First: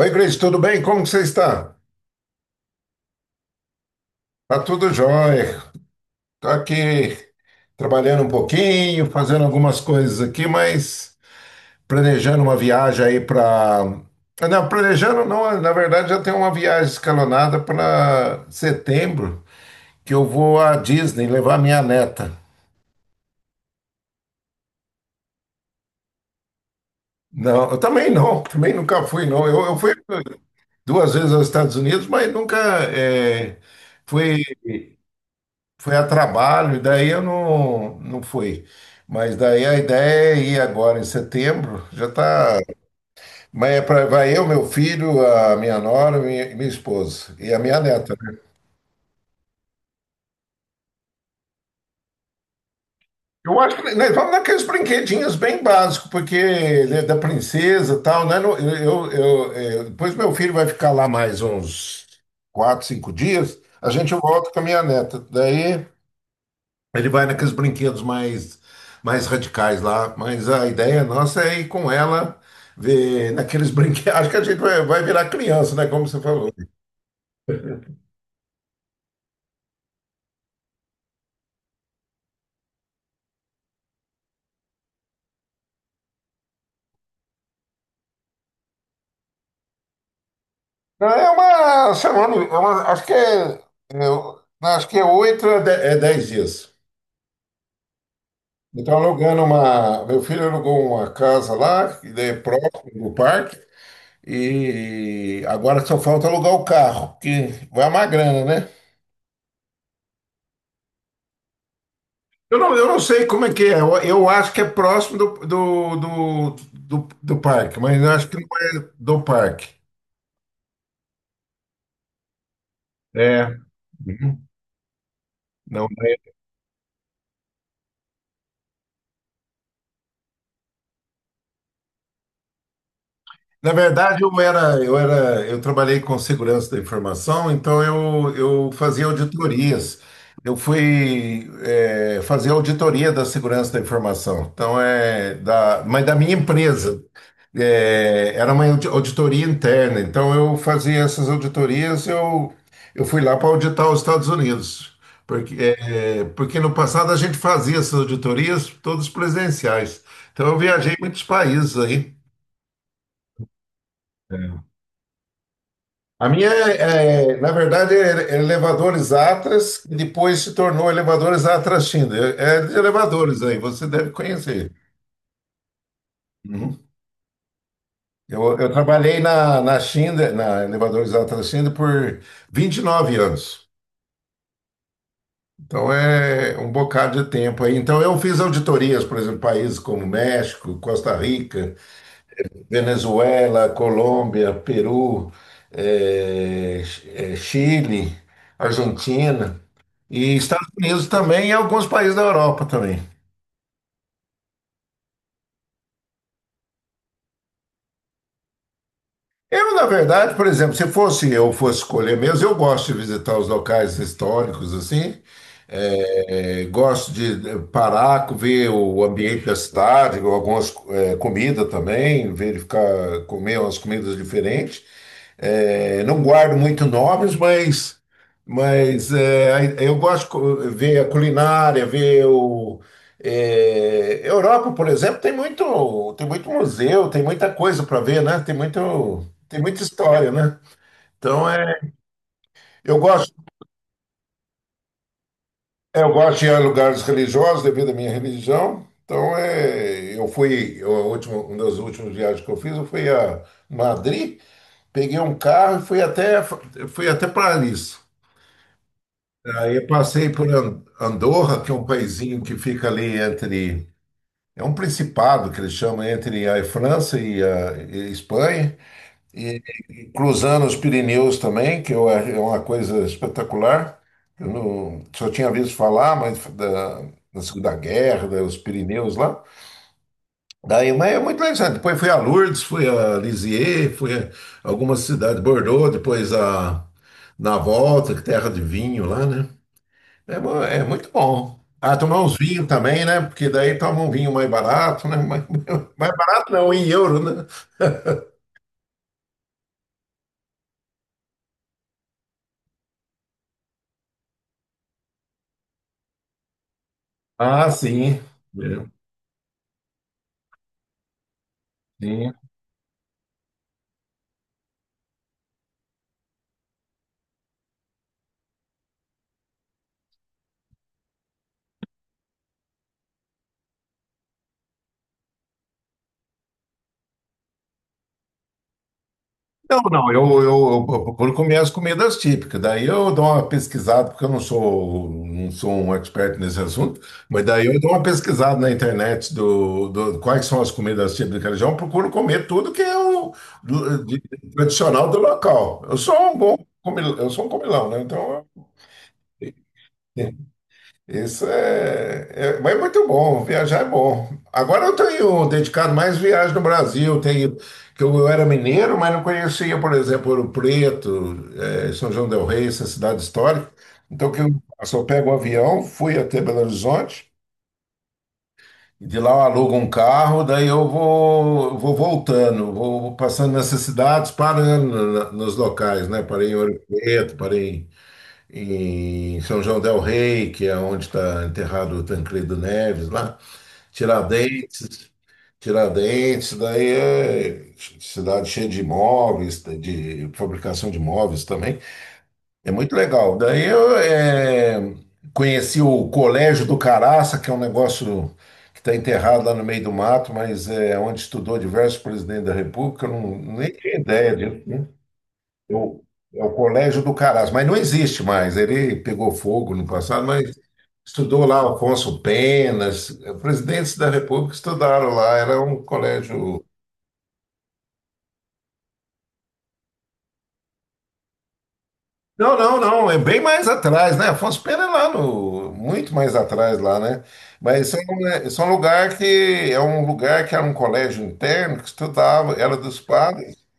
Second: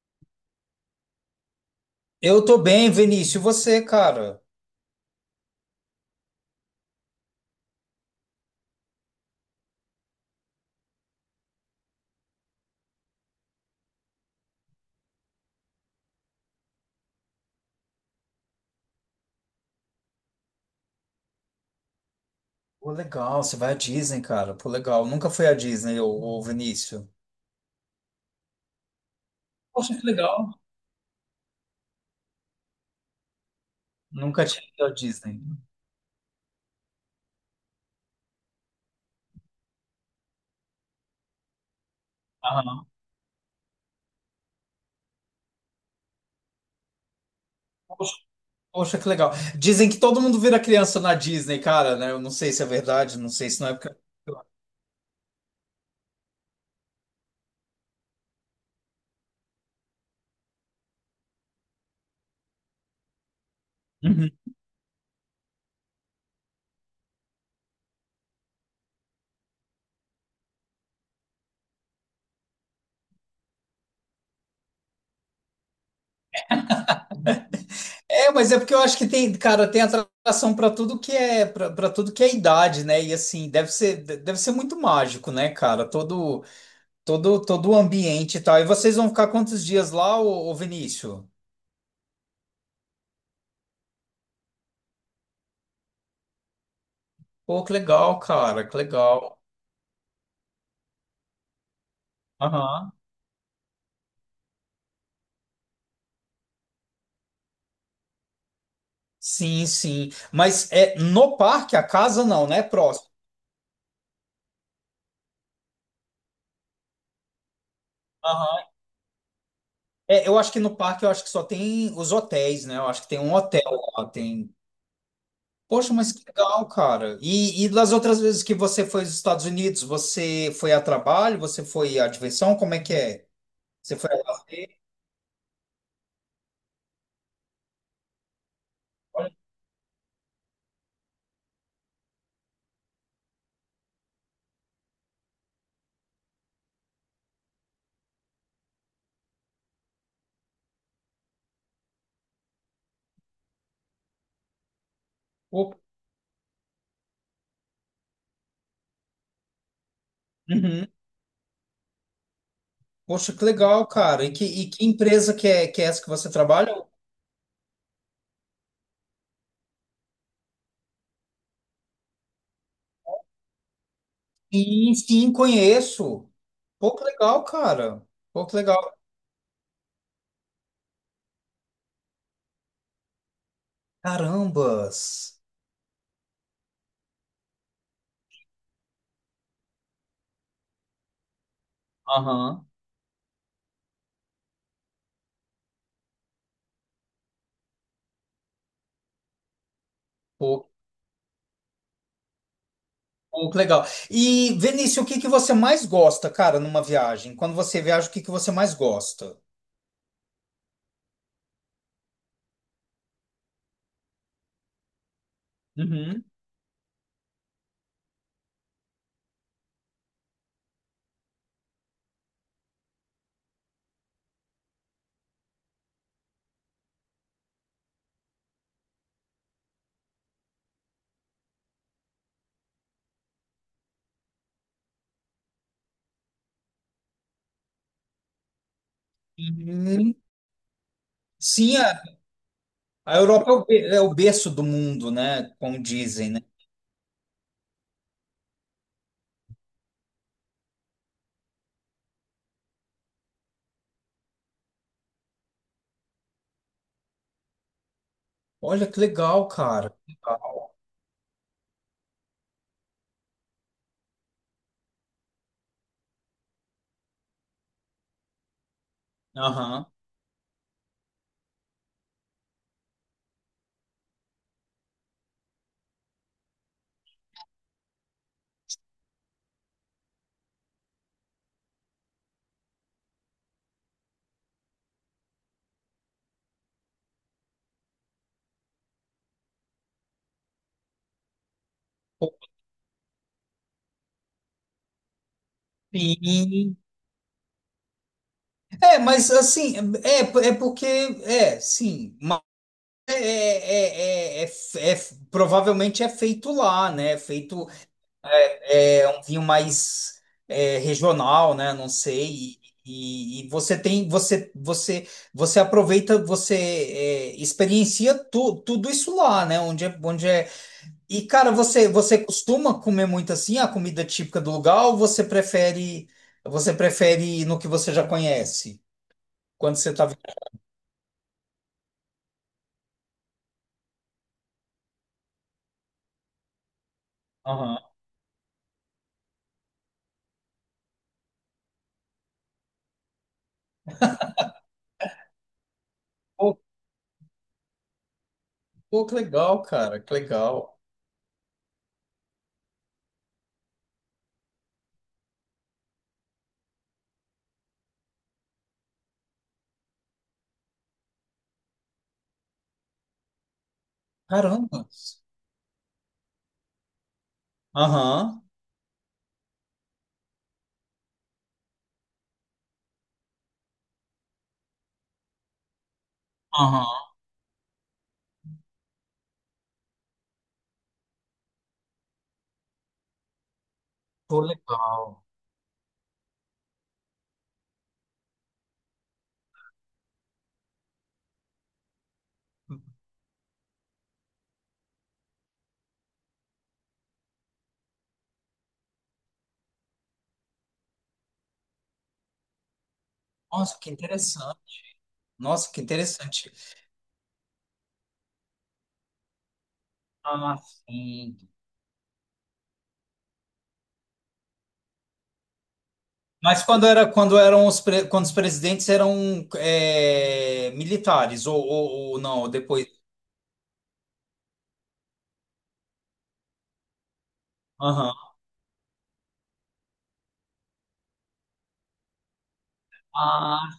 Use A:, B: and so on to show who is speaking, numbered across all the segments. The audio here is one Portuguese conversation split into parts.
A: Oi, Cris, tudo bem? Como que você está?
B: Eu tô bem, Vinícius. E você, cara?
A: Tá tudo jóia. Tô aqui trabalhando um pouquinho, fazendo algumas coisas aqui, mas planejando uma viagem aí para... Não, planejando não, na verdade já tem uma viagem escalonada para setembro, que eu vou à Disney levar minha neta.
B: Pô, legal. Você vai à Disney, cara. Pô, legal. Nunca fui à Disney, ô Vinícius.
A: Não, eu também não, também nunca fui não. Eu fui
B: Poxa, que legal.
A: duas vezes aos Estados Unidos, mas nunca eh, fui
B: Nunca tinha ido à Disney.
A: foi a trabalho, e daí eu não, não fui. Mas daí a ideia é ir agora em setembro, já tá.
B: Aham.
A: Mas é pra, vai eu, meu filho, a minha nora, minha esposa e a minha
B: Poxa,
A: neta, né?
B: Poxa, que legal. Dizem que todo mundo vira criança na Disney, cara, né? Eu não sei se é verdade, não sei
A: Eu
B: se não é
A: acho que
B: porque.
A: nós vamos naqueles brinquedinhos bem básicos, porque ele é da princesa e tal, né? Depois meu filho vai ficar lá mais uns 4, 5 dias, a gente
B: Uhum.
A: volta com a minha neta. Daí. Ele vai naqueles brinquedos mais radicais lá, mas a ideia nossa é ir com ela ver naqueles brinquedos. Acho que a gente vai virar criança, né? Como você falou.
B: É, mas é porque eu acho que tem, cara, tem atração pra tudo que é, para tudo que é idade, né? E assim, deve ser, deve ser muito mágico, né, cara? Todo, todo o ambiente e tal. E vocês vão ficar quantos dias lá, ô
A: Não,
B: Vinícius?
A: é uma semana, acho que é oito a de- é 10 dias.
B: Pô, que legal, cara, que
A: Então
B: legal.
A: meu filho alugou uma casa lá, que é
B: Aham.
A: próximo do parque, e agora só falta alugar o carro, que vai uma grana, né?
B: Sim, sim. Mas é no parque, a casa não,
A: Eu
B: né?
A: não, eu não
B: Próximo.
A: sei como é que é. Eu acho que é próximo do parque, mas eu acho que não
B: Aham.
A: é do parque.
B: É, eu acho que no parque eu acho que só tem os hotéis, né? Eu acho que tem um
A: É.
B: hotel lá,
A: Uhum.
B: tem.
A: Não,
B: Poxa, mas
A: é.
B: que legal, cara. E das outras vezes que você foi aos Estados Unidos, você foi a trabalho, você foi à diversão? Como é que é?
A: Na
B: Você foi
A: verdade,
B: a
A: eu era,
B: lazer?
A: eu era, eu trabalhei com segurança da informação, então eu fazia
B: Olha,
A: auditorias. Eu fui fazer auditoria da segurança da informação. Então é da, mas da minha empresa. Eh, era uma audi- auditoria interna. Então eu fazia essas auditorias. Eu fui lá para auditar os Estados Unidos, porque
B: pô,
A: eh, porque no passado a gente fazia essas auditorias todas presenciais. Então eu
B: uhum.
A: viajei muitos países aí.
B: Poxa, que legal, cara. E que empresa que é essa que
A: A
B: você
A: minha,
B: trabalha?
A: é, é, na verdade, é elevadores Atlas, e depois se tornou elevadores Atlas China. É de elevadores aí, você deve conhecer.
B: Sim, sim, conheço.
A: Uhum.
B: Pô, que legal, cara. Pô, que
A: Eu
B: legal.
A: trabalhei na China, na elevadores Atlas China, por 29 anos.
B: Carambas.
A: Então é um bocado de tempo aí. Então eu fiz auditorias, por exemplo, países como México, Costa Rica,
B: Aham.
A: Venezuela, Colômbia, Peru, é, Chile, Argentina. E Estados
B: Pô,
A: Unidos também e alguns países da Europa também.
B: pô, que legal. E, Vinícius, o que que você mais gosta, cara, numa viagem? Quando você viaja, o que que você mais gosta?
A: Eu, na verdade, por exemplo, se fosse eu fosse escolher mesmo, eu gosto de visitar os locais históricos assim.
B: Uhum.
A: Eu gosto de parar, ver o ambiente da cidade, algumas comidas também, verificar, comer umas comidas diferentes. Eh, não guardo muito nomes, mas, eu gosto de ver a culinária, ver o. Europa, por exemplo, tem muito museu, tem muita coisa para ver, né? Tem muita
B: Hum,
A: história, né? Então,
B: sim, a,
A: eu
B: a
A: gosto.
B: Europa é o, é o berço do mundo, né? Como
A: É, eu
B: dizem,
A: gosto
B: né?
A: de ir a lugares religiosos devido à minha religião. Então, é, eu fui, eu, a última, uma das últimas viagens que eu fiz, eu fui a Madrid, peguei um carro e fui até Paris.
B: Olha que legal,
A: Aí eu
B: cara.
A: passei por An- Andorra, que é um paizinho que fica ali é um principado que eles chamam entre a França e a Espanha. E
B: Aham.
A: cruzando os Pirineus também, que eu, é uma coisa espetacular. Eu não, só tinha visto falar, mas da Segunda Guerra, dos Pirineus lá. Daí, mas é muito interessante. Depois fui a Lourdes, fui a Lisieux, fui a algumas cidades, Bordeaux, depois a, na volta, que é terra de vinho lá, né? É, é muito bom. Ah, tomar uns vinhos também, né? Porque daí toma um vinho mais barato, né? Mais, mais barato não,
B: Sim.
A: em euro, né?
B: É, mas assim, é, é porque, é, sim. É, provavelmente é feito lá, né? É
A: Ah,
B: feito
A: sim. É.
B: é, um vinho mais é, regional, né? Não
A: Sim.
B: sei. E você tem, você, você aproveita, você é, experiencia tudo isso lá, né? Onde é, onde é. E cara, você costuma comer muito assim a comida típica do lugar ou você prefere no que você já conhece? Quando
A: Não,
B: você tá.
A: não, eu procuro comer as comidas típicas. Daí eu dou uma pesquisada, porque eu não sou um expert nesse assunto, mas daí eu
B: Aham.
A: dou uma pesquisada na internet do, quais são as comidas típicas da região, procuro comer tudo que é o do- de- tradicional do local. Eu sou um bom
B: Pô,
A: comilão, eu sou um comilão, né? Então,
B: pô, que
A: eu-
B: legal, cara, que legal.
A: isso é, é- Mas é muito bom, viajar é bom. Agora eu tenho dedicado mais viagem no Brasil. Tenho, que eu era mineiro, mas não conhecia, por exemplo, Ouro Preto, eh, São João del Rei, essa cidade histórica. Então que eu
B: Caramba.
A: só pego o avião, fui até Belo Horizonte,
B: Aham.
A: e de lá eu alugo um carro, daí eu vou, vou voltando, vou passando nessas cidades, parando nos locais, né? Parei em Ouro
B: Aham,
A: Preto, parei em São João del Rei, que é onde está enterrado o Tancredo Neves, lá,
B: pô,
A: Tiradentes,
B: legal.
A: Tiradentes, daí é cidade cheia de imóveis, de fabricação de imóveis também. É muito legal. Daí eu conheci o Colégio do Caraça, que é um negócio que está enterrado lá no meio do mato, mas é onde estudou diversos presidentes da República, eu não, nem
B: Nossa, que
A: tinha ideia
B: interessante.
A: disso, né?
B: Nossa, que
A: Eu, é o
B: interessante.
A: Colégio do Caras, mas não existe mais. Ele pegou fogo no passado, mas
B: Ah, sim.
A: estudou lá Alfonso Penas, presidentes da República estudaram lá. Era um
B: Mas
A: colégio.
B: quando era quando eram os quando os presidentes eram é, militares ou não
A: Não, não,
B: depois.
A: não, é bem mais atrás, né? Afonso Pena é lá no. Muito mais atrás lá, né? Mas
B: Aham.
A: isso é um lugar que. É um lugar que era um colégio interno que estudava, era dos padres,
B: Ah,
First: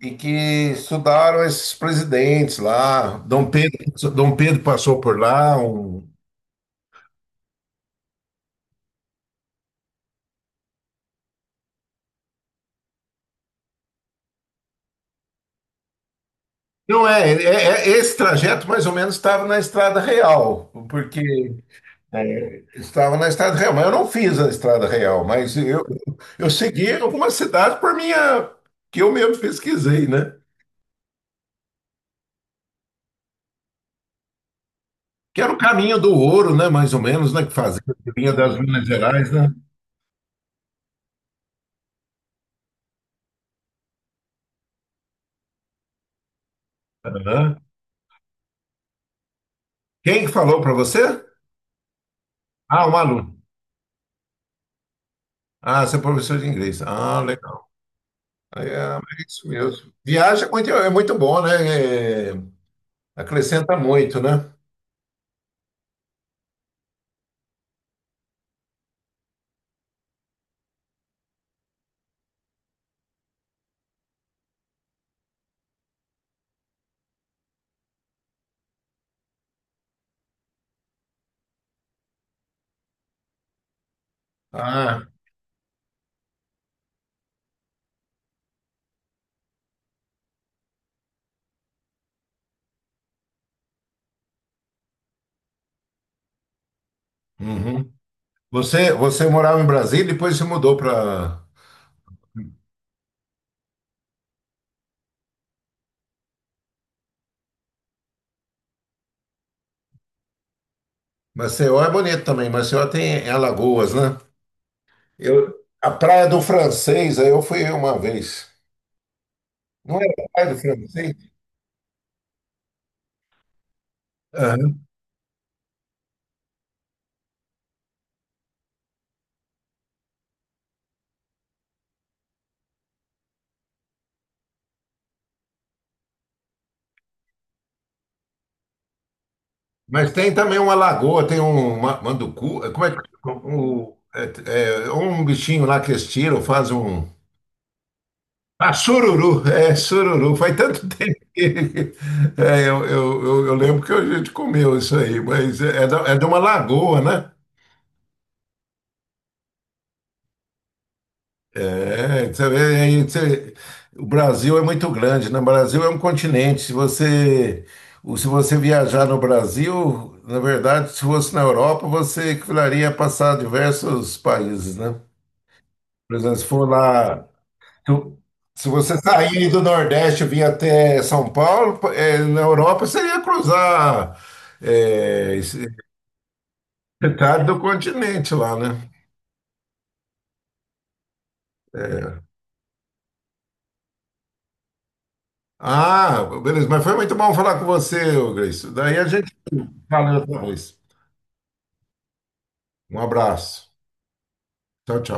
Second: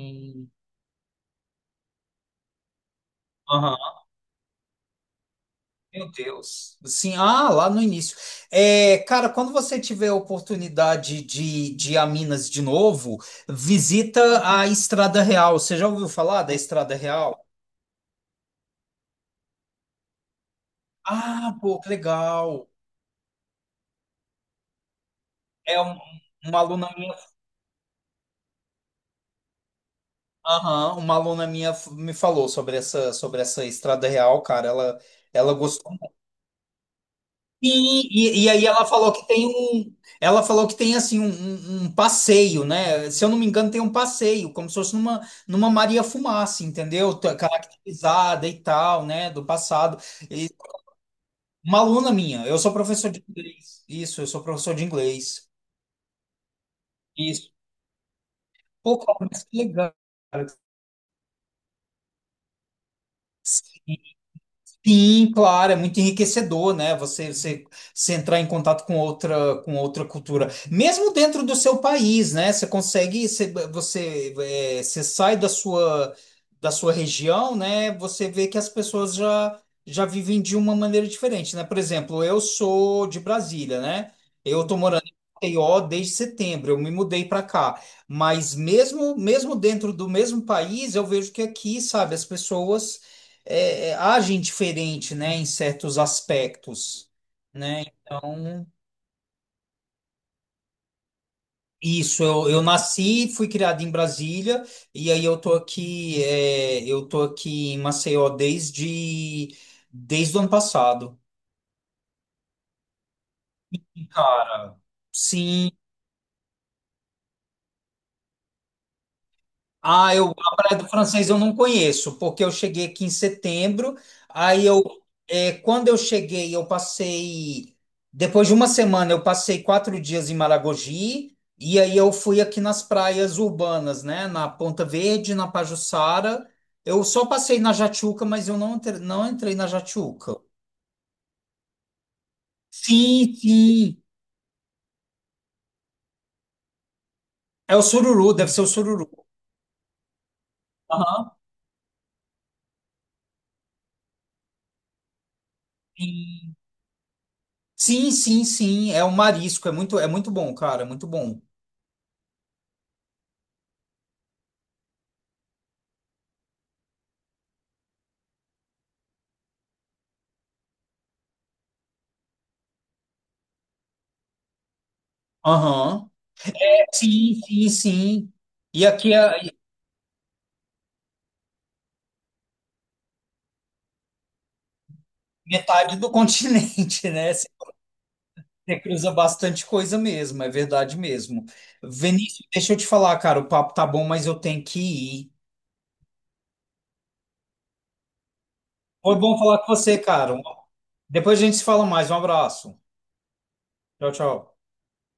A: e que estudaram esses presidentes lá. Dom
B: Aham,
A: Pedro, Dom Pedro passou por lá, um.
B: meu Deus. Sim, ah, lá no início. É, cara, quando você tiver a oportunidade de ir a Minas de novo, visita a Estrada Real. Você já ouviu falar da Estrada
A: Não é, é-
B: Real?
A: é- é, esse trajeto mais ou menos estava na estrada real, porque
B: Ah, pô, que legal.
A: estava na estrada real, mas eu não fiz a estrada real, mas
B: É um-
A: eu
B: uma aluna
A: segui
B: minha,
A: alguma cidade por minha, que eu mesmo pesquisei, né?
B: aham, uma aluna minha me falou sobre essa Estrada Real, cara.
A: Que era
B: Ela
A: o
B: gostou
A: caminho do
B: muito.
A: ouro, né? Mais ou menos, né? Que fazia, que
B: E,
A: vinha
B: e, e
A: das
B: aí
A: Minas
B: ela falou que
A: Gerais,
B: tem
A: né?
B: um, ela falou que tem assim um, um passeio, né? Se eu não me engano, tem um passeio, como se fosse numa Maria Fumaça, entendeu? Tá
A: Aham.
B: caracterizada e tal, né? Do passado.
A: Quem que
B: E
A: falou para você?
B: uma aluna minha. Eu sou
A: Ah, um
B: professor de
A: aluno.
B: inglês. Isso, eu sou professor de inglês.
A: Ah, você é professor de inglês. Ah,
B: Isso.
A: legal. É,
B: Pô,
A: é
B: cara, mas
A: isso
B: que
A: mesmo.
B: legal.
A: Viagem é muito bom, né? É, acrescenta muito, né?
B: Sim, claro, é muito enriquecedor, né? Você, você entrar em contato com outra cultura, mesmo dentro do seu país, né? Você consegue, você, é, você sai da sua região, né? Você vê que as pessoas já, já vivem de uma maneira diferente, né? Por exemplo, eu sou de Brasília, né? Eu tô morando
A: Ah,
B: em Maceió desde setembro, eu me mudei para cá, mas mesmo, mesmo dentro do mesmo país, eu vejo que aqui, sabe, as pessoas é, é, agem diferente, né, em certos aspectos, né?
A: uhum.
B: Então,
A: Você morava em Brasília, e depois se mudou para
B: isso, eu nasci, fui criado em Brasília, e aí eu tô aqui, é, eu tô aqui em Maceió desde, desde o ano passado.
A: Maceió, é bonito também. Maceió tem é Alagoas, né?
B: Cara,
A: Eu,
B: sim,
A: a Praia do Francês, aí eu fui uma vez. Não era
B: Ah,
A: a
B: eu,
A: Praia
B: a
A: do
B: Praia do Francês
A: Francês?
B: eu não conheço, porque eu cheguei aqui em setembro, aí
A: Aham.
B: eu, é, quando eu cheguei, eu passei, depois de uma semana, eu passei 4 dias em Maragogi, e aí eu fui aqui nas praias urbanas, né, na Ponta Verde, na Pajuçara, eu só passei na Jatiuca, mas eu não, não entrei na
A: Mas tem
B: Jatiuca.
A: também uma lagoa, tem um manducu, como é que
B: Sim,
A: um,
B: sim,
A: é, é, um bichinho lá que eles tiram, faz um.
B: é o sururu, deve ser o
A: Ah,
B: sururu.
A: sururu, é, sururu. Faz tanto tempo
B: Aham.
A: que. É, eu lembro que a gente comeu isso aí, mas é de uma lagoa, né?
B: Sim, sim, sim, é o marisco, é muito bom, cara, é muito bom.
A: É, você vê, aí o Brasil é muito grande, né? O Brasil é um continente. Se você viajar no Brasil, na verdade, se fosse na Europa, você precisaria passar diversos países, né?
B: Aham.
A: Por exemplo, se for lá,
B: Sim, sim,
A: tu-
B: sim.
A: se
B: E
A: você
B: aqui
A: sair
B: é
A: do Nordeste e vir até São Paulo, eh, na Europa, você ia cruzar, eh, esse-
B: metade do continente, né?
A: metade
B: Você
A: do continente lá, né?
B: cruza bastante coisa mesmo, é verdade mesmo.
A: É.
B: Vinícius, deixa eu te falar, cara, o papo tá bom, mas eu tenho que ir.
A: Ah, beleza, mas foi muito bom falar com você, ô Gleice. Daí a
B: Foi
A: gente.
B: bom falar com você,
A: Valeu, até
B: cara.
A: mais.
B: Depois a gente se fala mais. Um abraço.
A: Um abraço.
B: Tchau, tchau.
A: Tchau, tchau.